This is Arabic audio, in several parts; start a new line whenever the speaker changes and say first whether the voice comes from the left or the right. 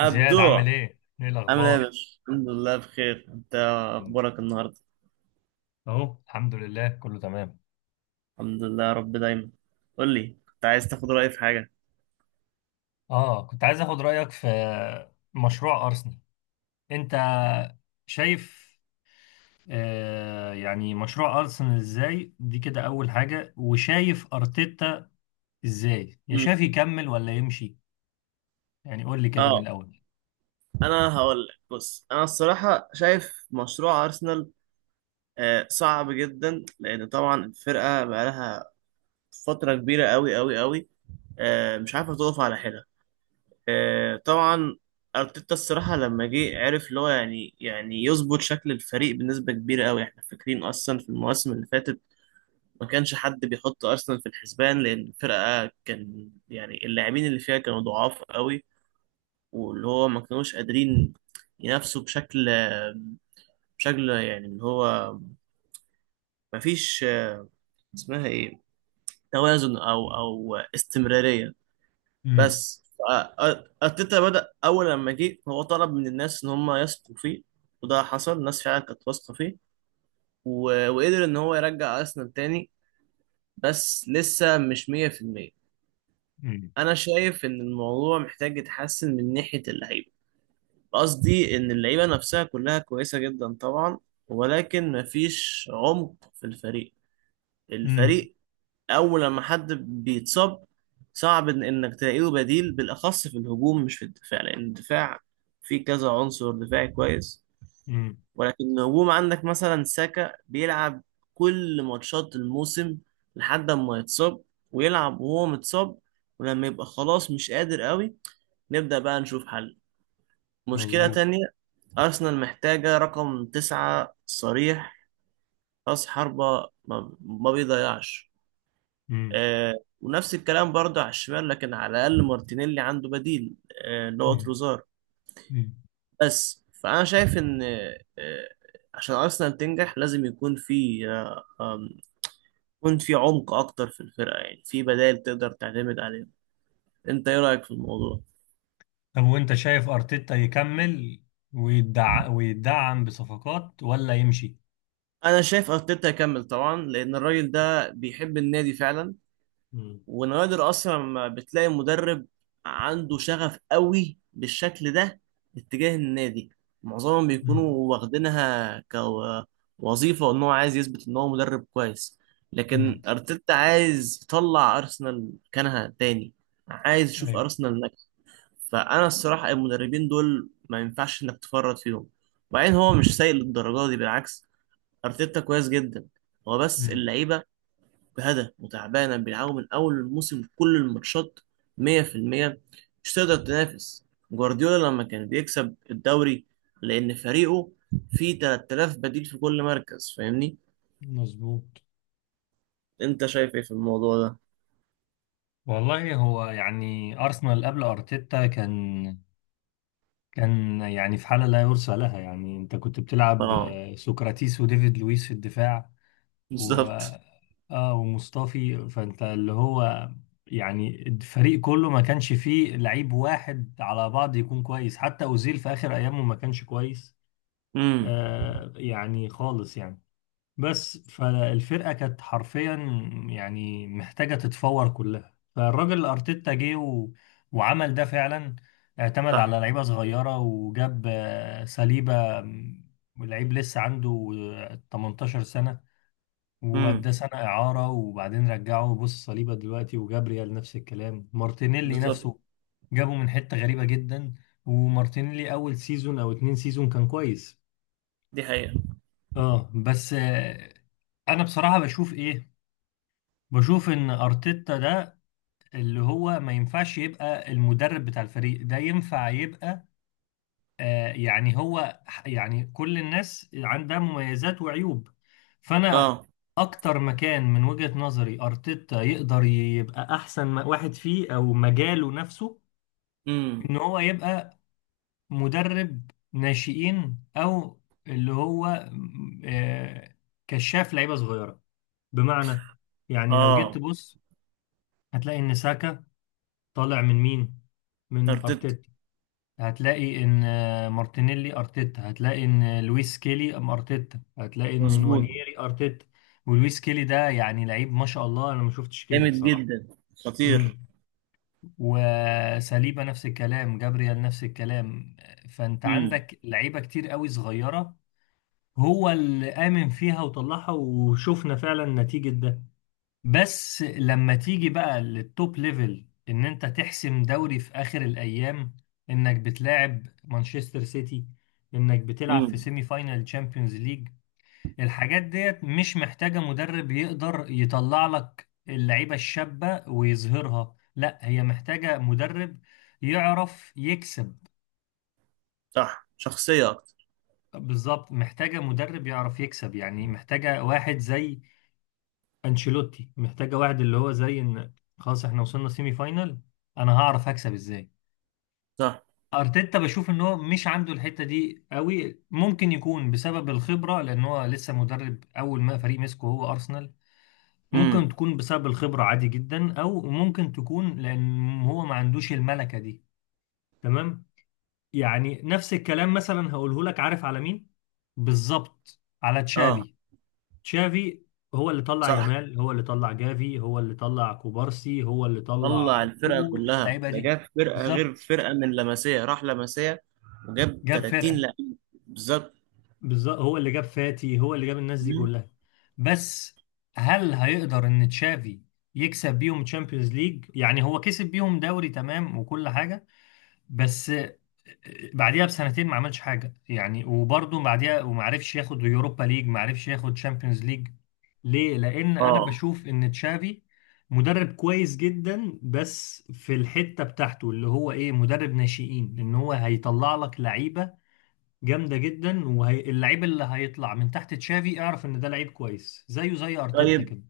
left: زياد، عامل ايه؟ ايه
right: عامل ايه يا
left: الاخبار؟
right: باشا؟ الحمد لله بخير، انت
left: مم.
right: اخبارك النهارده؟
left: اهو الحمد لله كله تمام.
right: الحمد لله يا رب دايما. قول لي، كنت عايز تاخد رأيي في حاجة؟
left: اه، كنت عايز اخد رايك في مشروع ارسنال. انت شايف يعني مشروع ارسنال ازاي دي كده، اول حاجه. وشايف ارتيتا ازاي، يا شايف
right: مم.
left: يكمل ولا يمشي، يعني قول لي كده من
right: اه،
left: الاول.
right: انا هقول لك. بص، انا الصراحة شايف مشروع ارسنال صعب جدا لان طبعا الفرقة بقالها فترة كبيرة قوي قوي قوي، مش عارفة تقف على حيلها. طبعا ارتيتا الصراحة لما جه عرف اللي هو يعني يظبط شكل الفريق بنسبة كبيرة قوي. احنا فاكرين اصلا في المواسم اللي فاتت ما كانش حد بيحط ارسنال في الحسبان، لان الفرقه كان يعني اللاعبين اللي فيها كانوا ضعاف قوي، واللي هو ما كانوش قادرين ينافسوا بشكل يعني اللي هو ما فيش اسمها ايه، توازن او استمراريه.
left: امم.
right: بس ارتيتا بدأ، اول لما جه هو طلب من الناس ان هم يثقوا فيه، وده حصل. الناس فعلا كانت واثقه فيه، و- وقدر ان هو يرجع ارسنال تاني، بس لسه مش 100%.
left: مم.
right: انا شايف ان الموضوع محتاج يتحسن من ناحيه اللعيبه. قصدي ان اللعيبه نفسها كلها كويسه جدا طبعا، ولكن مفيش عمق في الفريق.
left: امم.
right: الفريق اول لما حد بيتصاب صعب إن انك تلاقي له بديل، بالاخص في الهجوم مش في الدفاع، لان الدفاع فيه كذا عنصر دفاعي كويس.
left: مم.
right: ولكن الهجوم عندك مثلا ساكا بيلعب كل ماتشات الموسم لحد ما يتصاب، ويلعب وهو متصاب، ولما يبقى خلاص مش قادر قوي نبدأ بقى نشوف حل. مشكلة
left: مظبوط.
right: تانية، أرسنال محتاجة رقم تسعة صريح، رأس حربة ما بيضيعش.
left: مم.
right: آه. ونفس الكلام برضه على الشمال، لكن على الأقل مارتينيلي عنده بديل، اللي هو
left: امم.
right: تروزار.
left: امم.
right: بس فأنا شايف إن عشان أرسنال تنجح لازم آم، يكون في عمق أكتر في الفرقة، يعني في بدائل تقدر تعتمد عليها. أنت إيه رأيك في الموضوع؟
left: طب، وانت شايف ارتيتا يكمل ويدعم بصفقات ولا يمشي؟
right: أنا شايف أرتيتا يكمل طبعا، لأن الراجل ده بيحب النادي فعلا.
left: مم.
right: ونوادر اصلا ما بتلاقي مدرب عنده شغف قوي بالشكل ده اتجاه النادي. معظمهم بيكونوا
left: مم.
right: واخدينها كوظيفة، وان هو عايز يثبت ان هو مدرب كويس،
left: مم.
right: لكن ارتيتا عايز يطلع ارسنال مكانها تاني، عايز يشوف
left: ايوه.
right: ارسنال ناجحة. فانا الصراحة المدربين دول ما ينفعش انك تفرط فيهم. وبعدين هو مش سيء للدرجة دي، بالعكس، ارتيتا كويس جدا. هو بس
left: مم.
right: اللعيبة بهدف وتعبانة، بيلعبوا من أول الموسم كل الماتشات 100%، مش تقدر تنافس جوارديولا لما كان بيكسب الدوري، لأن فريقه فيه 3000 بديل في كل مركز، فاهمني؟
left: مظبوط.
right: أنت شايف إيه في الموضوع ده؟
left: والله هو يعني ارسنال قبل ارتيتا كان يعني في حاله لا يرثى لها، يعني انت كنت بتلعب
right: آه،
left: سقراطيس وديفيد لويس في الدفاع و
right: بالظبط.
left: اه ومصطفي فانت. اللي هو يعني الفريق كله ما كانش فيه لعيب واحد على بعض يكون كويس. حتى اوزيل في اخر ايامه ما كانش كويس.
right: امم.
left: يعني خالص يعني، بس فالفرقة كانت حرفيا يعني محتاجة تتفور كلها. فالراجل أرتيتا جه وعمل ده فعلا. اعتمد
right: صح.
left: على لعيبة صغيرة وجاب سليبة، لعيب لسه عنده 18 سنة،
right: امم.
left: وأداه سنة إعارة وبعدين رجعه. بص صليبة دلوقتي وجابريال نفس الكلام، مارتينيلي
right: بالظبط.
left: نفسه جابه من حتة غريبة جدا. ومارتينيلي أول سيزون أو 2 سيزون كان كويس.
right: دي حقيقة.
left: اه بس انا بصراحة بشوف ايه، بشوف ان ارتيتا ده اللي هو ما ينفعش يبقى المدرب بتاع الفريق ده، ينفع يبقى يعني هو يعني كل الناس عندها مميزات وعيوب، فانا
right: آه.
left: اكتر مكان من وجهة نظري ارتيتا يقدر يبقى احسن واحد فيه او مجاله نفسه،
right: امم.
left: ان هو يبقى مدرب ناشئين، او اللي هو كشاف لعيبة صغيرة. بمعنى، يعني لو جيت
right: آه.
left: تبص هتلاقي ان ساكا طالع من مين؟ من
right: أرتيتا.
left: ارتيتا. هتلاقي ان مارتينيلي ارتيتا، هتلاقي ان لويس كيلي ارتيتا، هتلاقي ان
right: مظبوط.
left: نوانييري ارتيتا. ولويس كيلي ده يعني لعيب، ما شاء الله، انا ما شفتش كده
right: جامد
left: بصراحة.
right: جدا، خطير.
left: امم. وساليبا نفس الكلام، جابريال نفس الكلام. فانت
right: امم.
left: عندك لعيبة كتير قوي صغيرة، هو اللي آمن فيها وطلعها وشفنا فعلا نتيجة ده. بس لما تيجي بقى للتوب ليفل، ان انت تحسم دوري في اخر الايام، انك بتلاعب مانشستر سيتي، انك بتلعب في
right: امم.
left: سيمي فاينال تشامبيونز ليج، الحاجات ديت مش محتاجة مدرب يقدر يطلع لك اللعيبة الشابة ويظهرها، لا، هي محتاجة مدرب يعرف يكسب.
right: صح، شخصية أكتر.
left: بالظبط، محتاجة مدرب يعرف يكسب، يعني محتاجة واحد زي انشيلوتي، محتاجه واحد اللي هو زي ان خلاص احنا وصلنا سيمي فاينال، انا هعرف هكسب ازاي.
right: صح.
left: ارتيتا بشوف ان هو مش عنده الحته دي قوي، ممكن يكون بسبب الخبره، لان هو لسه مدرب، اول ما فريق مسكه هو ارسنال. ممكن
right: امم.
left: تكون بسبب الخبره عادي جدا، او ممكن تكون لان هو ما عندوش الملكه دي. تمام. يعني نفس الكلام مثلا هقوله لك. عارف على مين؟ بالظبط، على
right: آه.
left: تشافي. تشافي هو اللي طلع
right: صح،
left: يامال، هو اللي طلع جافي، هو اللي طلع كوبارسي، هو اللي
right: طلع
left: طلع
right: الفرقة
left: كل
right: كلها،
left: اللعيبه
right: ده
left: دي.
right: جاب فرقة
left: بالظبط،
right: غير فرقة، من لمسية راح لمسية، وجاب
left: جاب
right: 30
left: فرقه.
right: لعيب. بالظبط.
left: بالظبط، هو اللي جاب فاتي، هو اللي جاب الناس دي
right: مم.
left: كلها. بس هل هيقدر ان تشافي يكسب بيهم تشامبيونز ليج؟ يعني هو كسب بيهم دوري، تمام وكل حاجه، بس بعديها بسنتين ما عملش حاجه يعني، وبرضه بعديها، وما عرفش ياخد يوروبا ليج، ما عرفش ياخد تشامبيونز ليج. ليه؟ لان انا
right: اه،
left: بشوف ان تشافي مدرب كويس جدا، بس في الحته بتاعته، اللي هو ايه؟ مدرب ناشئين، ان هو هيطلع لك لعيبه جامده جدا. واللعيب اللي هيطلع من تحت تشافي، اعرف ان ده لعيب كويس زيه زي ارتيتا
right: طيب،
left: كده.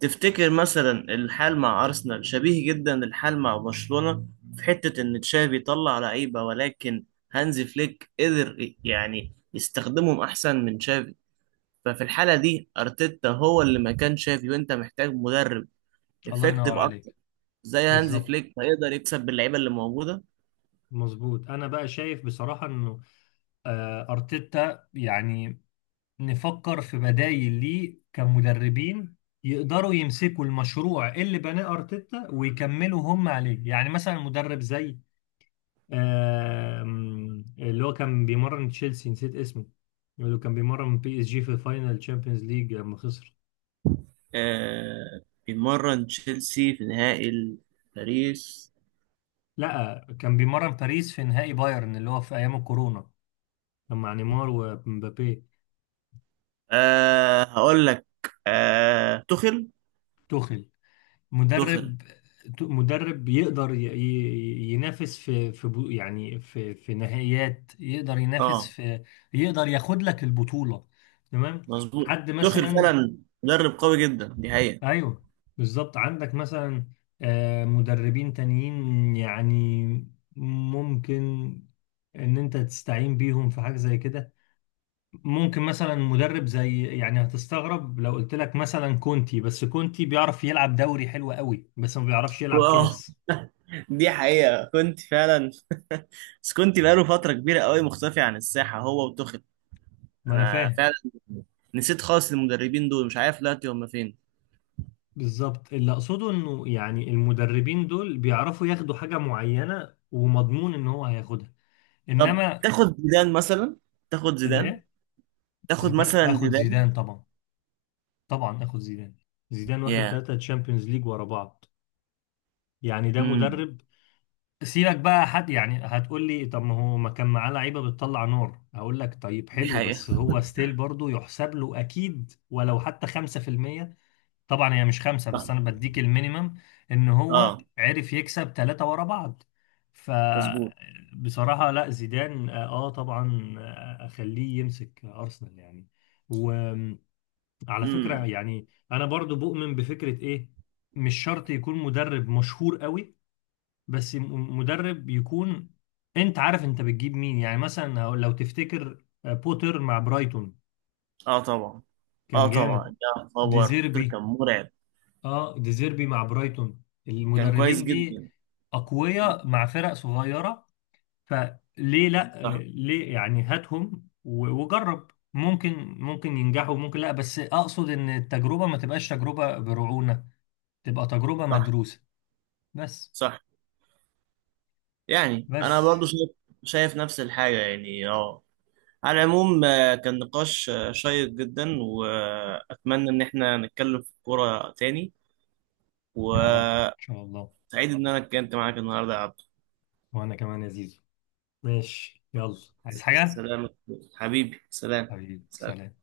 right: تفتكر مثلا الحال مع أرسنال شبيه جدا الحال مع برشلونة، في حتة إن تشافي طلع لعيبة ولكن هانزي فليك قدر يعني يستخدمهم أحسن من تشافي؟ ففي الحالة دي أرتيتا هو اللي مكان تشافي، وأنت محتاج مدرب
left: الله
right: افكتيف
left: ينور
right: أكتر
left: عليك.
right: زي هانزي
left: بالظبط،
right: فليك، هيقدر يكسب باللعيبة اللي موجودة.
left: مظبوط. انا بقى شايف بصراحه انه ارتيتا يعني نفكر في بدايل ليه كمدربين يقدروا يمسكوا المشروع اللي بناه أرتيتا ويكملوا هم عليه. يعني مثلا مدرب زي اللي هو كان بيمرن تشيلسي، نسيت اسمه. اللي هو كان بيمرن PSG في الفاينل تشامبيونز ليج لما خسر.
right: آه. بيمرن تشيلسي في نهائي باريس.
left: لا، كان بيمرن باريس في نهائي بايرن اللي هو في أيام الكورونا، كان مع نيمار ومبابي.
right: هقول لك، توخيل.
left: توخيل.
right: توخيل.
left: مدرب مدرب يقدر ينافس يعني في نهائيات، يقدر ينافس
right: اه،
left: في، يقدر ياخد لك البطولة. تمام.
right: مظبوط،
left: حد
right: توخيل
left: مثلا.
right: فعلا. مدرب قوي جدا، دي حقيقة.
left: ايوه، بالظبط. عندك مثلا مدربين تانيين يعني، ممكن ان انت تستعين بيهم في حاجة زي كده. ممكن مثلا مدرب زي، يعني هتستغرب لو قلت لك، مثلا كونتي. بس كونتي بيعرف يلعب دوري حلو قوي بس ما بيعرفش يلعب
right: اه،
left: كاس.
right: دي حقيقة. كنت فعلا، بس كنت بقاله فترة كبيرة قوي مختفي عن الساحة هو وتوخيل.
left: ما انا
right: انا
left: فاهم.
right: فعلا نسيت خالص المدربين دول، مش عارف دلوقتي هم فين.
left: بالظبط، اللي اقصده انه يعني المدربين دول بيعرفوا ياخدوا حاجة معينة ومضمون ان هو هياخدها،
right: طب
left: انما.
right: تاخد زيدان مثلا، تاخد زيدان،
left: الايه؟
right: تاخد
left: زيدان.
right: مثلا
left: اخد
right: زيدان.
left: زيدان طبعا. طبعا اخد زيدان. زيدان واخد
right: يا.
left: 3 تشامبيونز ليج ورا بعض، يعني ده
right: امم.
left: مدرب. سيبك بقى. حد يعني هتقول لي، طب ما هو ما كان معاه لعيبة بتطلع نار، هقول لك، طيب
right: دي
left: حلو،
right: حقيقة.
left: بس هو ستيل برضه يحسب له اكيد ولو حتى 5%. طبعا هي مش خمسة، بس أنا بديك المينيمم، إن هو
right: اه،
left: عرف يكسب 3 ورا بعض.
right: مظبوط.
left: فبصراحة لا، زيدان آه آه طبعا، أخليه يمسك أرسنال يعني. وعلى فكرة،
right: امم.
left: يعني أنا برضو بؤمن بفكرة إيه، مش شرط يكون مدرب مشهور قوي، بس مدرب يكون أنت عارف أنت بتجيب مين، يعني مثلا لو تفتكر بوتر مع برايتون،
right: اه، طبعا. اه،
left: كان
right: طبعا،
left: جامد.
right: يا خبر بوتر كان
left: ديزيربي.
right: مرعب.
left: اه، ديزيربي مع برايتون.
right: كان كويس
left: المدربين دي
right: جدا.
left: اقوياء مع فرق صغيره. فليه لا؟
right: صح.
left: ليه يعني؟ هاتهم وجرب، ممكن ينجحوا، ممكن لا، بس اقصد ان التجربه ما تبقاش تجربه برعونه، تبقى تجربه
right: صح.
left: مدروسه. بس
right: صح، يعني انا
left: بس.
right: برضو شايف، شايف نفس الحاجه يعني. اه. على العموم، كان نقاش شيق جدا، واتمنى ان احنا نتكلم في الكوره تاني.
left: يا رب، ان
right: وسعيد
left: شاء الله.
right: ان انا اتكلمت معاك النهارده يا عبد.
left: وانا كمان يا زيزو. ماشي، يلا، عايز حاجه؟
right: سلام. حبيبي سلام.
left: حبيبي،
right: سلام.
left: سلام.